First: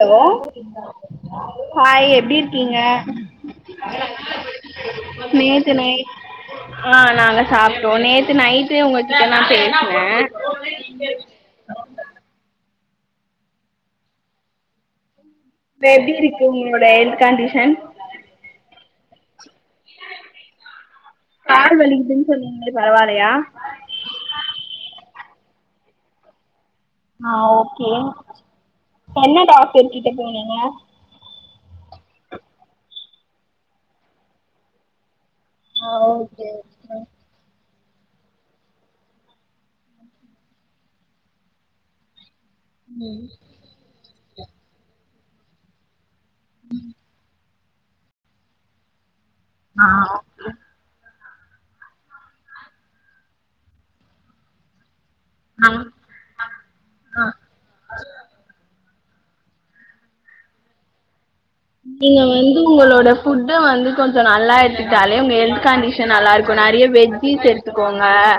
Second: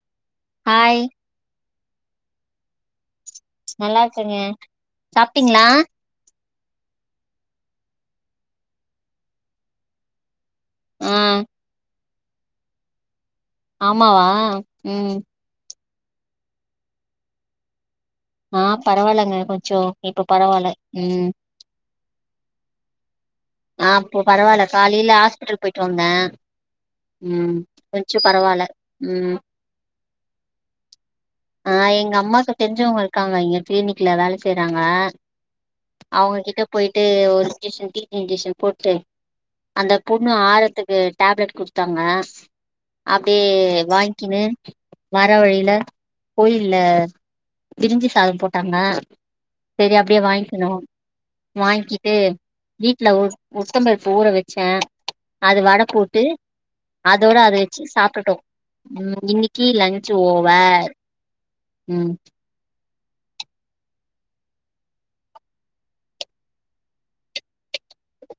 hello hi hi எப்டி இருக்கீங்க நல்லா இருக்கங்க சாப்ட்டீங்களா நேத்து நைட் ஆ நாங்க சாப்ட்டோ நேத்து நைட்டு ஒங்ககிட்ட நா பேசுனே ஆ [unintelligible] ஆமாவா ம் இப்ப எப்படிருக்கு உங்களோட ஹெல்த் கண்டிஷன் ஆ பரவால்லைங்க கொஞ்ச இப்ப பரவால்ல ம் கால் வலிக்குதுன்னு சொன்னீங்களே பரவால்லையா ஆ அப்போ பரவால்ல காலையில ஹாஸ்பிட்டல் போயிட்டு வந்தே ஆ ம் ஓகே கொஞ்சோ பரவாயில்ல ம் என்ன டாக்டர் கிட்ட போனிங்க ஆ எங்க அம்மாக்கு தெரிஞ்சவங்க இருக்காங்க இங்க கிளினிக்ல வேல செய்றாங்க ஆ அவங்க ஓகே கிட்ட ஓகே போயிட்டு ஒரு இன்ஜெக்ஷன் டி டி இன்ஜெக்ஷன் போட்டு அந்த புண்ணு ஆறத்துக்கு டேப்லெட் குடுத்தாங்க அப்டியே வாங்கிக்கினு வர வழியில கோயில்ல பிரிஞ்சு சாத போட்டாங்க சரி அப்படியே வாங்கிக்னோ வாங்க்கிட்டு வீட்ல உ உளுத்த பருப்பு ஊற வச்சே அது நாங்க வட போட்டு அதோட அத வச்சு சாப்ட்டுட்டோ ம் இன்னைக்கி லன்ச் ஓவர் ம் நீங்க வந்து உங்களோட் இந்த ஃபுட்டு வந்து கொஞ்ச நல்லா எடுத்துக்கிட்டாலே உங்க ஹெல்த் கண்டிஷன் நல்லாருக்கு நெறைய வெஜ்ஜிஸ் எடுத்துக்கோங்க ஆ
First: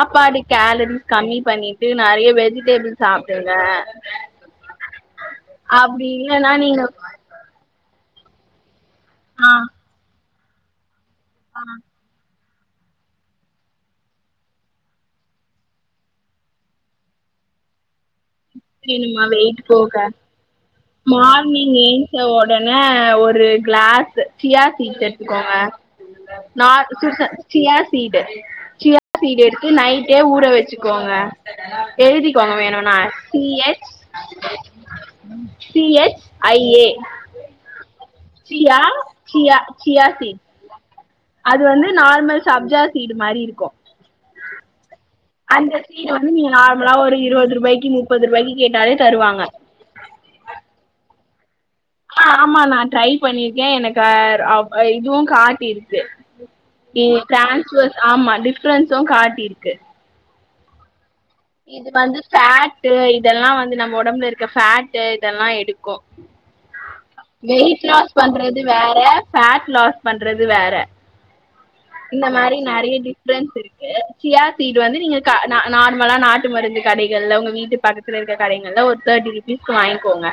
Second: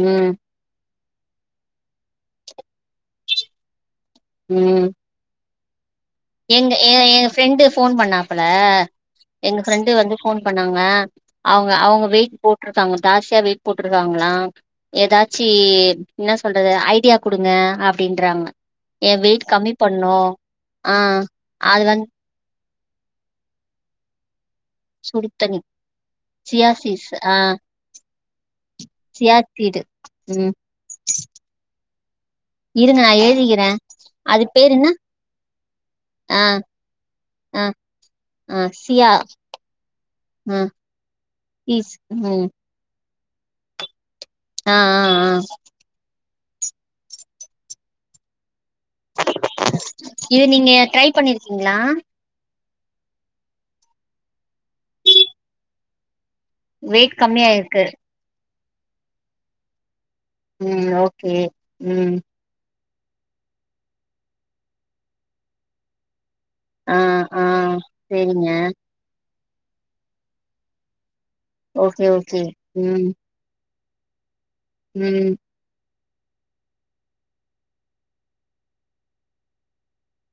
ம் கேலரிஸ் கம்மி பண்ணிட்ட நெறைய வெஜிடேபிள் சாப்டுங்க ம் அப்டி இல்லனா எங்க நீங்க எ எங்க ஃப்ரெண்டு போன் பண்ணாப்புல ஆ எங்க ஃப்ரெண்டு வந்து போன் பண்ணாங்க அவங்க அவங்க வெய்ட்டு் போட் போ இருக்காங்க தாசியா வெீட் போட்ருக்காங்களா ஏதாச்சி என்னா சொல்றது ஐ டியா கொடுங்க அ அப்படின்றாங்க ரியுமா வெயிட் போக ஆ மார்னிங் அது வந்து ஏஞ்ச ஒ ஒடனே ஒரு கிளாஸ் சியா சீட் எத்துக்கோங்க சுடுத்தண்ணி நா சியா சீஸ் சுச ஆ சியா சீடு சியா சீடு எடுத்து நைட்டே ஊற வச்சுக்குவாங்க ஆ ங்க வேணுன்னா இருங்க நா சி எழுதிக்கிறே ஹெச் அது பேரு என்ன சி எச் ஆ ஐ ஏ ஆ சியா சியா சியாசி சீட் ஆ அது வந்து ஈஸ் நார்மல் ம் சப்ஜா சீடு மாரி இருக்கு ஆ ஆ ஆ அந்த சீட் வந்து நீங்க நார்மலா ஒரு இருவது ரூபாய்க்கு முப்பது ரூபாய்க்கு கேட்டாலே தருவாங்க இது நீங்க டரை பண்ணிருக்கீங்களா ஆ ஆமா நா ட்ரை பண்ணிருக்கே எனக்கு ஆ அப் இதுவு காட்டிருக்கு ஏ வெயிட் கம்மியா இருக்கு ட்ரான்ஸ்வஸ் ஆமா டிஃபரன்ஸும் காட்டிருக்கு ம் ஓ இது வந்து சாட் டு இதெல்லா வந்து நம்ம உடம்புல இருக்க ஃபேட்டு இதெல்லா எடுக்கு ஆ ஆ வெயிட்லாஸ் சேரிங்க பண்றது வேற ஃபேட் லாஸ் பண்றது வேற ஓகே இந்த ஓகே மாரி நெறைய ம் டிஃப்ரென்ஸ் இருக்கு சியா சீடு வந்து நீங்க க ம் நா நார் மலா நாட்டு மருந்து கடைகள்ல உங்க வீட்டு பக்கத்துல இருக்க கடைங்கள்ல ஒரு தேர்ட்டி ருபீஸ்கு வாங்கிக்கோங்க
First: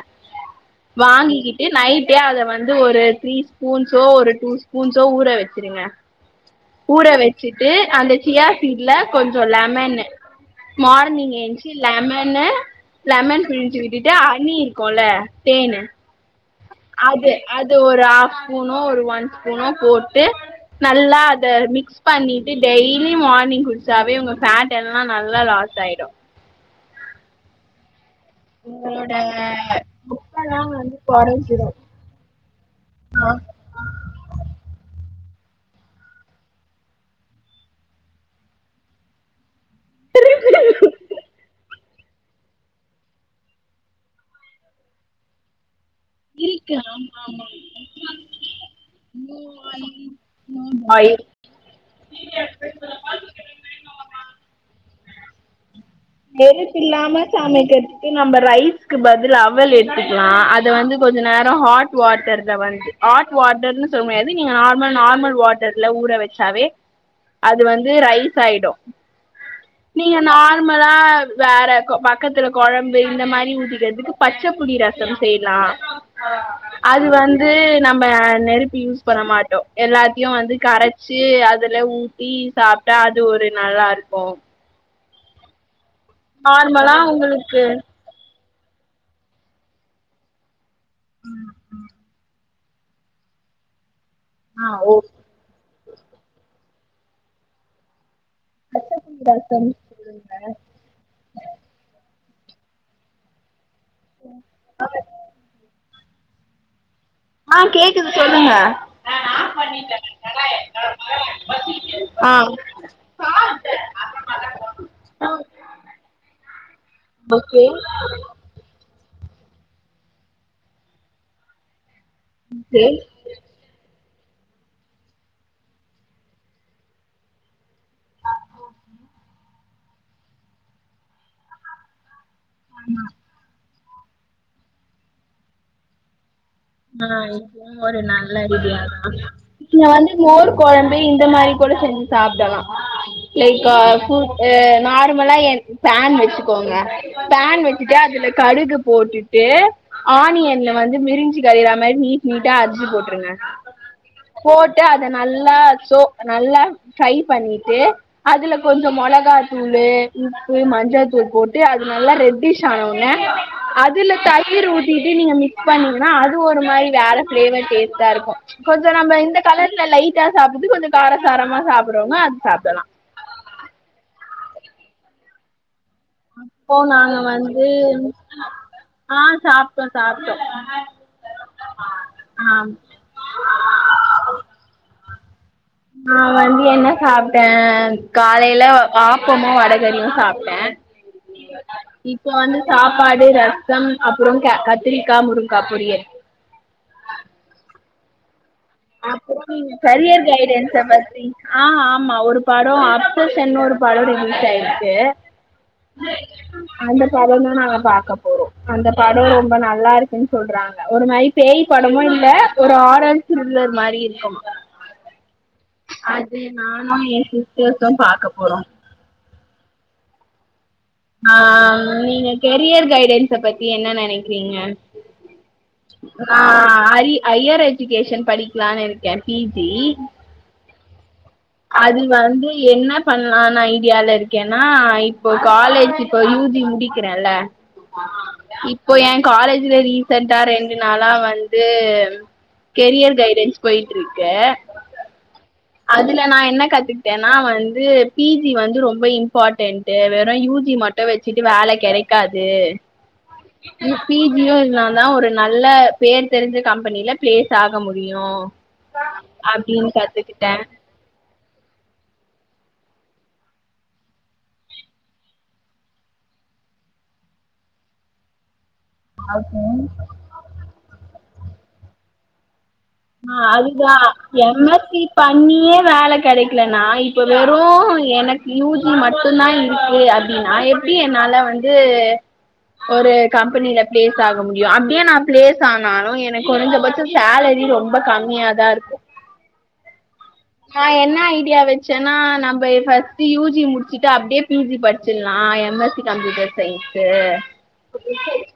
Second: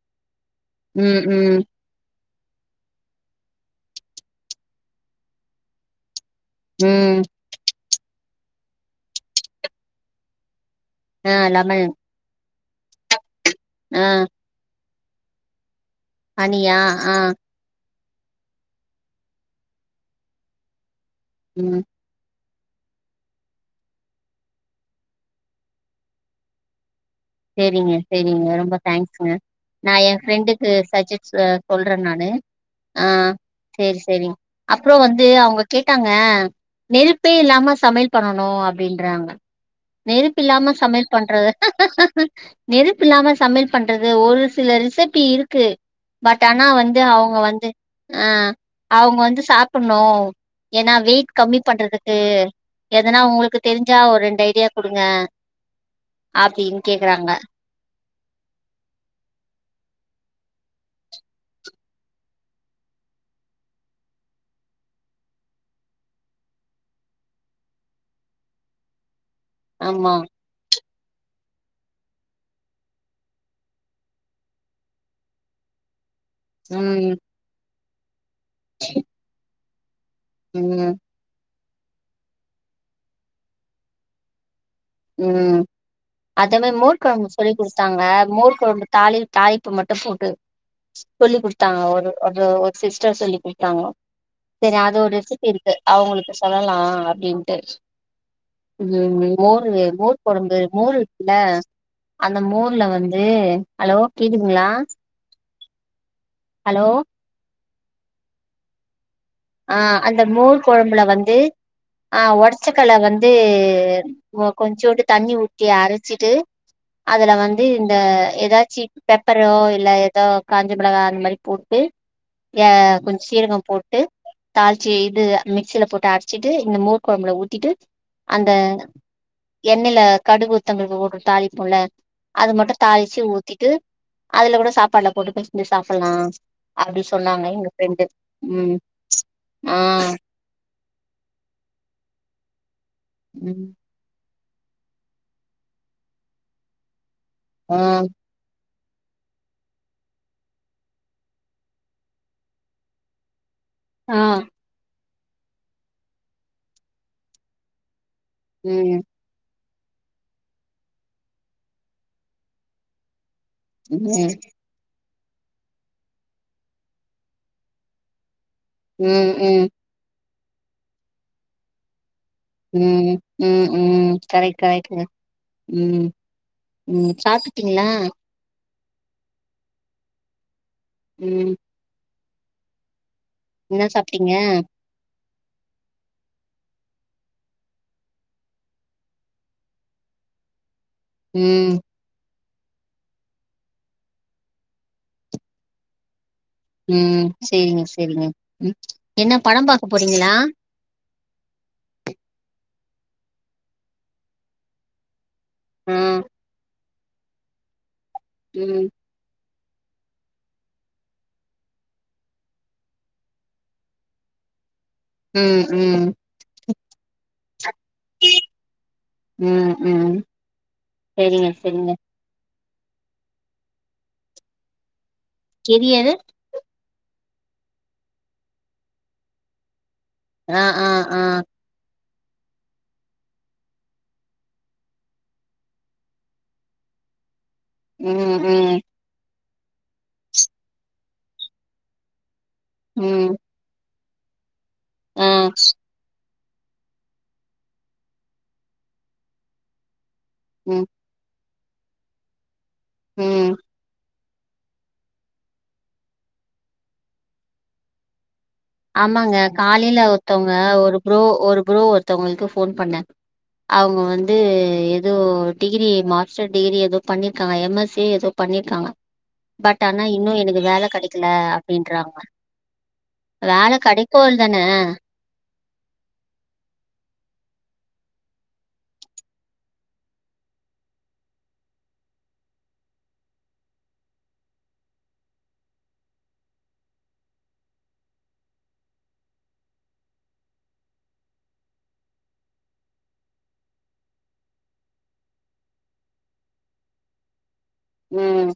ம் ம் வாங்கிக்கிட்டு நைட்டே அத வந்து ஒரு த்ரீ ஸ்பூன்ஸோ ஒரு டூ ஸ்பூன்ஸோ ஊற வச்சிருங்க ஊற ம் வச்சுட்டு அந்த சியாசீட்ல கொஞ்ச லமனு ஆ மார்னிங் ஏஞ்ச்சு லெமன் லெமன்னு லெமன் பிழிஞ்சு ஆ விட்டுட்டு அனி கொல தேனு அனியா ஆ அது அது ஒரு ஹாஃப் ஸ்பூனோ ஒரு ஒன் ஸ்பூனோ போட்டு நல்லா அத ம் மிக்ஸ் பண்ணி டெய்லி மார்னிங் குடிச்சாவே உங்க பேட் எல்லா நல்லா லாஸ் ஆயிடு சரிங்க சரிங்க ரொம்ப உங்களோட தேங்க்ஸ்ஷுங்க நா ஏ புக்கெல்லா ஃப்ரெண்டுக்கு வந்து சஜெஸ் கொறஞ்சிரு சொல்றே நானு ஆ சரி சரி அப்பறோ வந் து அவங்க கேட்டாங்க நெருப்பே இல்லாம சமையல் பண்ணணு அப்டின்றாங்க நெருப்பு இல்லாம சமையல் பண்றது நெருப்பு இல்லாம சமையல் பண்றது ஒரு சில ரிசபி இருக்கு பட் ஆனா வந்து அவங்க வந்து ஆ அவங்க வந்து சாப்பணு ஏன்னா ஆயில் வெயிட் கம்மி பண்றதுக்கு எதனா உங்களுக்கு தெரிஞ்சா ஒரு ரெண் ஐடியா கு டுங்க நெருப்பு அப்பீங் இல்லாம சமைக்கிறதுக்கு நம்ம ரைஸ்க்கு பதிலா அவள் எடுத்துக் அது வந்து கொஞ்ச நேர ஹாட் வாட்டர்ல வந்து ஹாட் வாட்டர்னு சொல்ல முடியாது நீங்க நார்மல் நார்மல் வாட்டர்ல ஊற வச்சாவே அது வந்து ரைஸ் ஆய்டு ஆமா நீங்க நா தா வேற பக்கத்துல கொழம்பு இந்த மாரி ஊதிக்கிறதுக்கு பச்சைப்புளி ரச செய்யலா அது ம் வந்து நம்ம நெருப்பி யூஸ் பண்ண மாட்டோ எல்லா த்தியு வந்து ம் கரைச்சு அதுல ஊத்தி சாப்ட்டா அது ஒரு நல்லாருக்கு ம் அத மாரி மோர் கொழம்பு சொல்லிக் உங்களுக்கு குடுத்தாங்க மோர் ம்பு தாளி தாளிப்ப மட்டு போட்டு சொல்லி குடுத்தாங்க ஒரு ஒரு ஒ சிஸ்டர் சொல்லி குடுத்தாங்க ஆ சரி ஓ அது ஒரு ரெசிபி அவங்களுக்கு சொல்லலா அப்படின்ட்டு பச்ச புளி ம் ஓர் ரசம் மோர் சொல்லுங்க கொழம்பு மோர் இருக்குல்ல அந்த மோர்ல வந்து ஹலோ கேதுங்களா ஹலோ ஆ கேக்குது சொல்லுங்க ஆ அந்த மோர் குழம்புல வந்து ஆ ஒடச்சக்கல வந்து கொஞ்சோண்டு தண்ணி ஊட்டி அரைச்சிட்டு அதுல ஓகே வந்து இந்த ஏதாச்சி பெப்பரோ இல்ல ஏதோ காஞ்சி மிளகாய அந்த மாரி போட்டு ஏ ஓகே கொஞ்ச சீரக போட்டு தாளிச்சி இது மிக்சியில போட்டு அரைச்சிட்டு இந்த மூர்க் குழம்புல ஊத்திட்டு அந்த எண்ணெயில கடு உளுந்தம் பருப்பு போட்டு தாளிப்பம்ல அது மட்டு தாளிச்சு ஊத்திட்டு அதுல கூட சாப்பாடுல போட்டு செஞ்சு சாப்பலா அப்டி சொன்னாங்க எங்க ஃப்ரெண்ட்டு ம் ஆ இங்க வந்து மோர் கொழம்பு இந்த மாரி கூட செஞ்சி சாப்டலா லைக் ம் அ நார்மலா எ பேன் வச்சுக்கோங்க பேன் ஆ வெச்சுட்டு அதுல கடுகு போட்டுட்டு ஆனியன்ல வந்து மிரஞ் இட்லிக்கு அரைக்கிறா மாரி நீட் நீட்டா அரி்சு போட்டுருங்க ஆ போட்டு அ அத நல்லா சோ நல்லா ட்ரை பண்ணிட்டு அதுல கொஞ்சம் ம் மொளகா தூளூ மஞ்சள்த்தூள் போட்டு அது நல்லா ரெட்டிஷ் ஆன உனே அதுல ம் தயிர் ஊட்டிட்டு நீங்க மிக்ஸ் பண்ணீங்கன்னா அது ஒரு மாரி வேற ஃபிளேவர் டேஸ்ட்டா இருக்கோ கொஞ்சம் நம்பீ ம் இந்த ம் கலர்ல லைட்டா சாப்ட்டு கொஞ்சம் காரசாரமா சாப்பிடனோனா ம் ம் ம் கரெக்ட் கரெக்ட் அப்போ நாங்க வந்து ஆ சாப்ட்டோம் சாப்ட்டோம் ம் ஆ என்ன சாப்ட்டீங்க நான் வந்து என்ன சாப்ட்டேன் காலையில ஆப்பமும் வடகரியும் சாப்ட்டே ம் இப்ப வந்து சாப்பாடு ரசம் அப்புறம் கே கத்திரிக்காய் முருங்காய் பொரியல் ம் செரிங்க செரிங்க ஆ ஆமா ஒரு படம் என்னோட படம் ரிலீஸ் ஆயிருக்கு ஆ அந்த படம் தான் நாங்க பாக்க போறோம் ம் அந்த படம் ரொம்ப நல் நல்லா இருக்குன்னு சொல்றாங்க ஒரு மாரி பேய் படமும் இல்ல ஒரு ஹாரர் ஒரு மாரி இருக்கோ ம் ம் ஆ என் சிஸ்டர் தான் பாக்க போறோ ம் ம் ஆ சேரிங்க சேரிங்க நீங்க கெரியர் கைடன்ஸ பத்தி என்ன நெனைக்கிறீங்க கெதி அது ஆ அரி ஹையர் எஜுகேஷன் படிக்கலான்னு இருக்கேன் பிஜி அ அ ஆ அது வந்து என்ன பண்ணலான ஐடியால இருக்கேன்னா இப்போ காலேஜ் இப்ப யூ ஜி க்கிறேல்ல ம் ம் இப்போ என் காலேஜ்ல ரீசண்டடா ரெண்டு நாளா வந்து கெரியர் கைடன்ஸ் போயிட்ருக்க ம் அதுல நா என்ன கத்துக்கிட்டேன்னா வந்து பிஜி வந்து ரொம்ப இம்பார்ட்டன்ட்டு அப்றோ யூஜி ம் மட்டு வெச்சுட்டு வேல கெடைக்காது ம் பிஜியு இர்ந்தா தா ஒரு நல்ல பேர் தெரிஞ்ச கம்பெனில ப்ளேஸ் ஆக முடியு ஆமாங்க அப்டின்னு காலைல கத்துக்கிட்டே ஒருத்தவங்க ஒரு ப்ரோ ஒரு ப்ரோ ஒர்த்தங்களுக்கு ஃபோன் பண்ண அவ்ங்க வந்து எதோ டிகிரி மாஸ்டர் டிகிரி எதோ பண்ணிருக்காங்க எம்எஸ்சி எதோ பண்ணி க்கா பட் ஆனா இன்னு எனக்கு வேல கெடைக்கல அப்டின்றாங்க ஆ வேல அதுதா கெடைக்கு தான எம்எஸ்சி பண்ணியே வேல கெடக்லனா இப்ப வெறு எனக்கு யூஜி மட்டு தா இருக்கு அப்டின்னா எப் டி என்னால வந்து ஒரு கம்பெனில பிளேஸ் ஆக முடியு அப்டியே நா ப்ளேஸ் ஆனாலு எனக்கு கொறஞ்சபட்ச சேலரி ரொம்ப ரொம்ப கம்மியாதா இருக்கு நா என்ன ஐடியா வச்சேன்னா நம்ம பஸ்ட்ட் யூஜி முடிச்சுட்டு அப்டியே பிஜி படிச்சிடலா ஆ எம்எஸ்சி கம்ப்யூட்டர் சயின்ஸு ம்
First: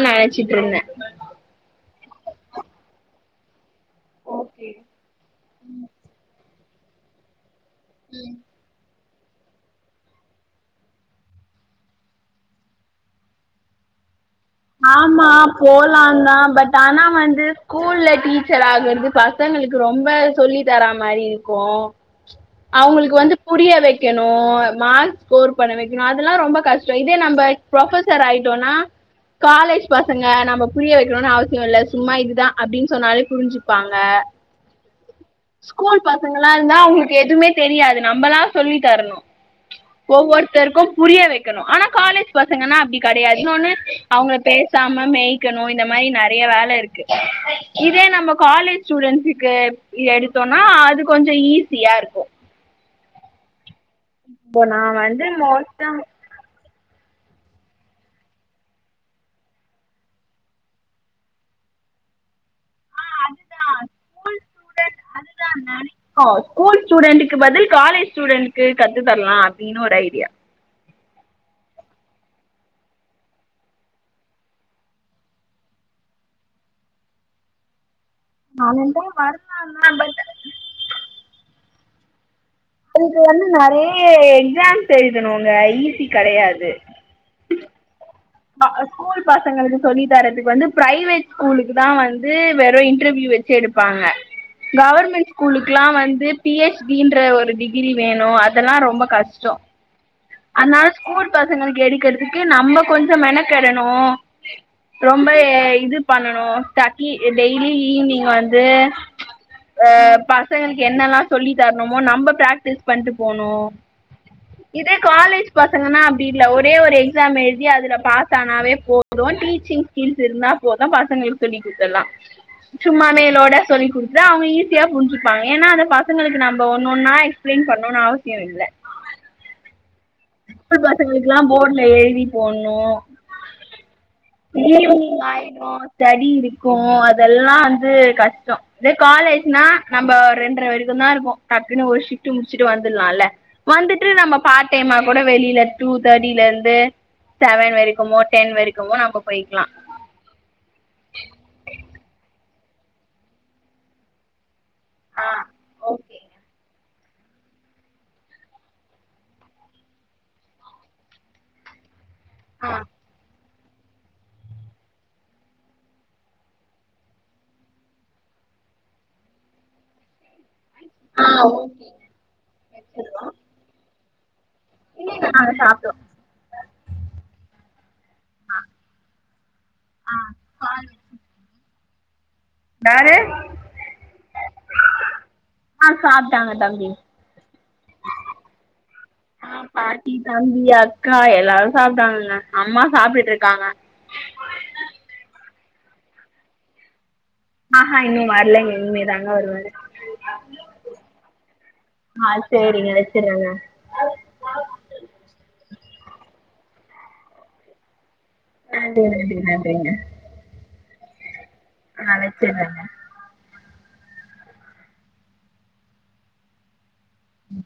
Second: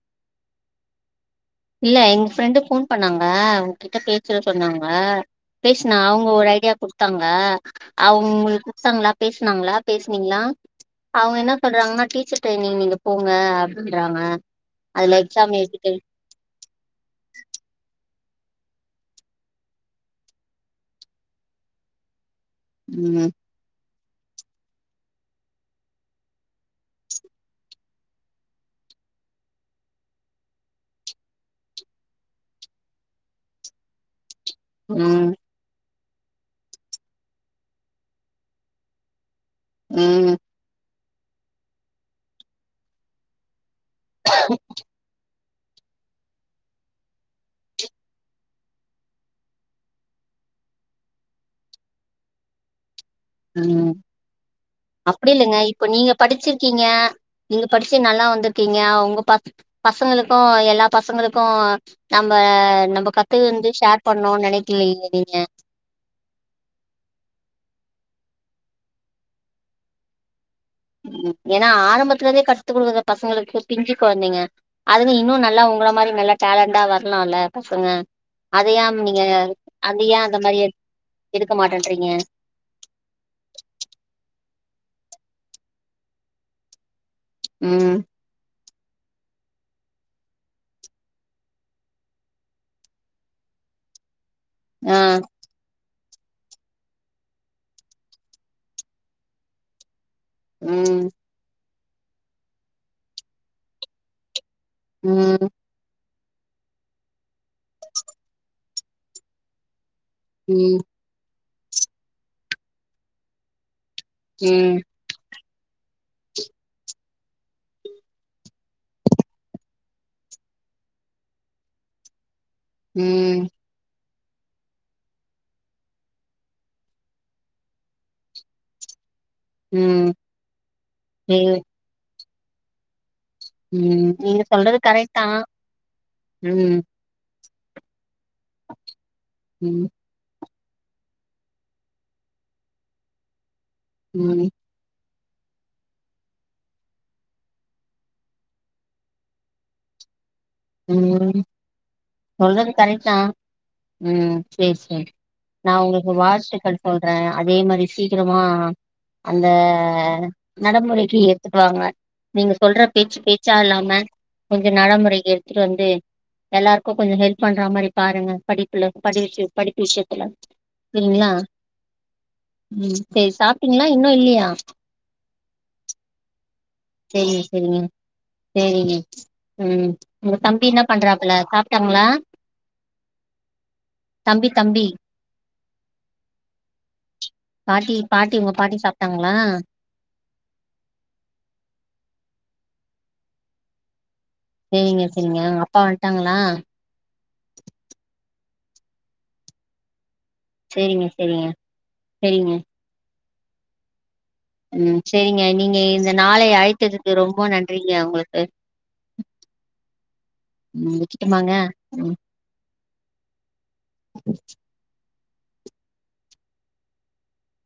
நெனச்சிட்ருந்த இல்ல எங் ஃப்ரெண்டு ஃபோன் பண்ணாங்க உங்கிட்ட பேசுற சொன்னாங்க பேஷ்னா அவ்ங்க ஒரு ஐடியா குடுத்தாங்க அவ்ங் உங்ளுக் குட்த்தாங்ளா பேஸ்னாங்ளா பேசனீங்ளா அவங்க என்ன சொல்றாங்னா டீச்சர் ட்ரைனிங் நீங்க போங்க அப் [inaudible] ன்றாங்க ஆமா போலா தா பட் ஆனா வந்து ஸ்கூல் ல டீச்சர் ஆகறது பசங்களுக்கு ரொம்ப சொல்லி தரா மாரி இருக்கு அவுங்களுக் ம் வந்து புரிய வெக் கனு மார்க்ஸ் ஸ்கோர் பண்ண வெக்கனு அதெல்லா ரொம்ப கஷ்டோ இதே நம்ப ப்ரொஃபசர் ஆயிட்டோன்னா காலேஜ் பசங்க நம்ம புரிய வெக்கனுனு அவசியோ இல்ல சும்மா இது தா அப்டின் சொன்னாலே புரிஞ்சிப்பாங்க ம் பசங்களா இருந்தா அவுங்ளுக்கு எதுமே தெரியாது நம்பல்லா சொல்லி தரனு ம் ஒவ்வொருத்தருக்கு புரிய வெக்கனு ஆனா காலேஜ் பசங்கன்னா அப்டி கெடையாது இன்னோன்னு அவுங்கள பேசாம மேய் க்கனு இந்த மாரி நெறைய வேல இருக்கு இதே நம்ம காலேஜ் ஸ்டூடன்ட்ஸுக்கு எடுத்தோ னா அது கொஞ்சோ ஈஸியா இருக்கு ம் இப்போ நா வந்து அப்டி இல்லைங்க இப்ப மோஸ்ட்டா நீங்க படிச்சிர் க்கீங்க நீங்க படிச்சு நல்லா வந்துர்க்கீங்க உங்க ப பசங்களுக்கு எல்லா பசங்களுக்கு ம் நம்ம ஆ நம்ம அதுதா கத்துகின்து ஷேர் பண்ணு ஸ்கூல் ஸ்டூடெண்ட் நெனைக்கிலயே நீங்க [inaudible] ஸ்கூல் ஸ்டூடென்ட்டுக்கு பதில் காலேஜ் ஸ்டூடன்க்கு கத்து தரலா அப்டினு ஒரு ஐடியா ஏனா ஆரம்பத்துலர்ந்தே கத்து குடுக்கற பசங்களுக்கு பிஞ்சு கொழந்தைங்க அதுங்க இன்னு நல்லா உங்கள மாரி நல்லா டேலண்டா வர்லால்ல பசங்க அத ஏம் நானந்தா நீங்க வரலாந்தா அத ஏ பட் அந்த மாரி எட் எடுக்க மாட்டன்றீங்க அதுக்கு வந்து நெறைய எக்ஸாம்ஸ் எழுதனுங்க ஈஸி கெடையாது ம் [inaudible] ஸ்கூல் ஸ்கூல் பசங்களுக் சொல்லி தரதுக் வந்து ப்ரைவேட் ஸ்கூலுக்கு தா வந்து வெறு இன்டர்வியூ வெச்சு எடுப்பாங்க ஆ கவர்மெண்ட் ஸ்கூலுக் லா வந்து பி ஹெச் டி ன்ற ஒரு டிகிரி வேணு அதெல்லா ரொம்ப கஷ்டோ அத்னால ம் ஸ்கூல் பசங்களுக்கு எடுக்கறதுக்கு நம்ம கொஞ்சோ மெனக்கெடனு ரொம்ப ம் எ இது பண்ணனு டக்கி எ டெய்லி ஈவி்னிங் வந்து அ ம் பசங்களுக் என்னல்லா சொல்லி தர்ணுமோ நம்ப பிராக்டிஸ் பண்ட்டு போனு ம் [inaudible] பசங்கன்னா அப்டி இல்ல ஒரே ஒரு எக்ஸாம் எழுதி அதுல பாஸ் ஆனாவே போது டீச்சிங் ஸ்கில்ஸ் இருந் தா போது பசங்களுக் சொல்லி குட்த்தர்லா ம் சும்மா ம் மேலோட சொல்லி் குடு த்தா அவங்க ஈஸியா புரிஞ்சிப்பாங்க ஏனா அந்த பசங்களுக்கு நம்ப ஒன்னொன்னா எக்ஸ்பிளைன் பண்ணுனு அவசியோ இல்ல ஆ ம் [inaudible] பசங்களுக்கெல்லா போர்டுல எழுதி போட்ணு ம் நீங்க சொல்றது கரெக்ட் ஈவினிங் தா ஆயிடு ஸ்டடி இருக்கு ம் அதெல்லா வந்து கஷ்டோ இதே காலேஜ்னா ம் நம்ப ரெண்ற வரைக்கு தா இருப்போ டக்குனு ஒரு ஷிஃப்ட்டு முடிச்சிட்டு வந்துர்லால்ல வந்துட்டு நம்ம ம் பார் டைமா கூட வெளில டூ தேட்டிலர்ந்து செவன் வரைக்குமோ டென் வரைக்குமோ நம்ப போய்க்கலா ம் சொல்றது கரெக்ட் தா ம் சேரி சேரி ஆ நா உங்ளுக்கு ஓகேங்க வாழ்த்துக்கள் சொல்றே அதே மாரி சீக்கிரமா அந்த நடமுறைக்கு எத்துட்டுவாங்க நீங்க ஆ சொல்ற பேச்சு பேச்சா இல்லாம கொஞ்ச நடமுறைக்கு எட்த்துட்டு வந்து எல்லாருக்கு கொஞ்சோ ஹெல்ப் பண்ற மாரி பாருங்க படிப்புல படிச்சு படிப்பு விஷ்யத்துல ஆ துங்களா ஓகே ம் சேரி சாப்ட்டீங்களா இன்னு இல்லியா இல்லல்ல நாங்க சாப்ட்டோ செரிங்க செரிங்க செரிங்க ம் உங்க தம்பி என்ன பண்றாப்புல சாப்ட்டாங்ளா வேரு தம்பி தம்பி ஆ சாப்ட்டாங்க தம்பி பாட்டி பாட்டி உங்க பாட்டி சாப்ட்டாங்களா ஆ பாட்டி தம்பி அக்கா எல்லா சாப்ட்டாங்க அம்மா சாப்ட்டுட்ருக்காங்க சரிங்க சரிங்க அப்பா வண்ட்டாங்களா இனமே தாங்க ஒரு ம [unintelligible] சரிங்க சரிங்க சரிங்க றாங்க சேரிங்க நீங்க இந்த நாளைைய அழைத்ததுக்கு ரொம்ப நன்றிங்க அவங்களுக் நன்றி நன்றி நன்றிங்க ம் விட்டுட்டோ ஆ வெச்சதுல்ல அஹ ம்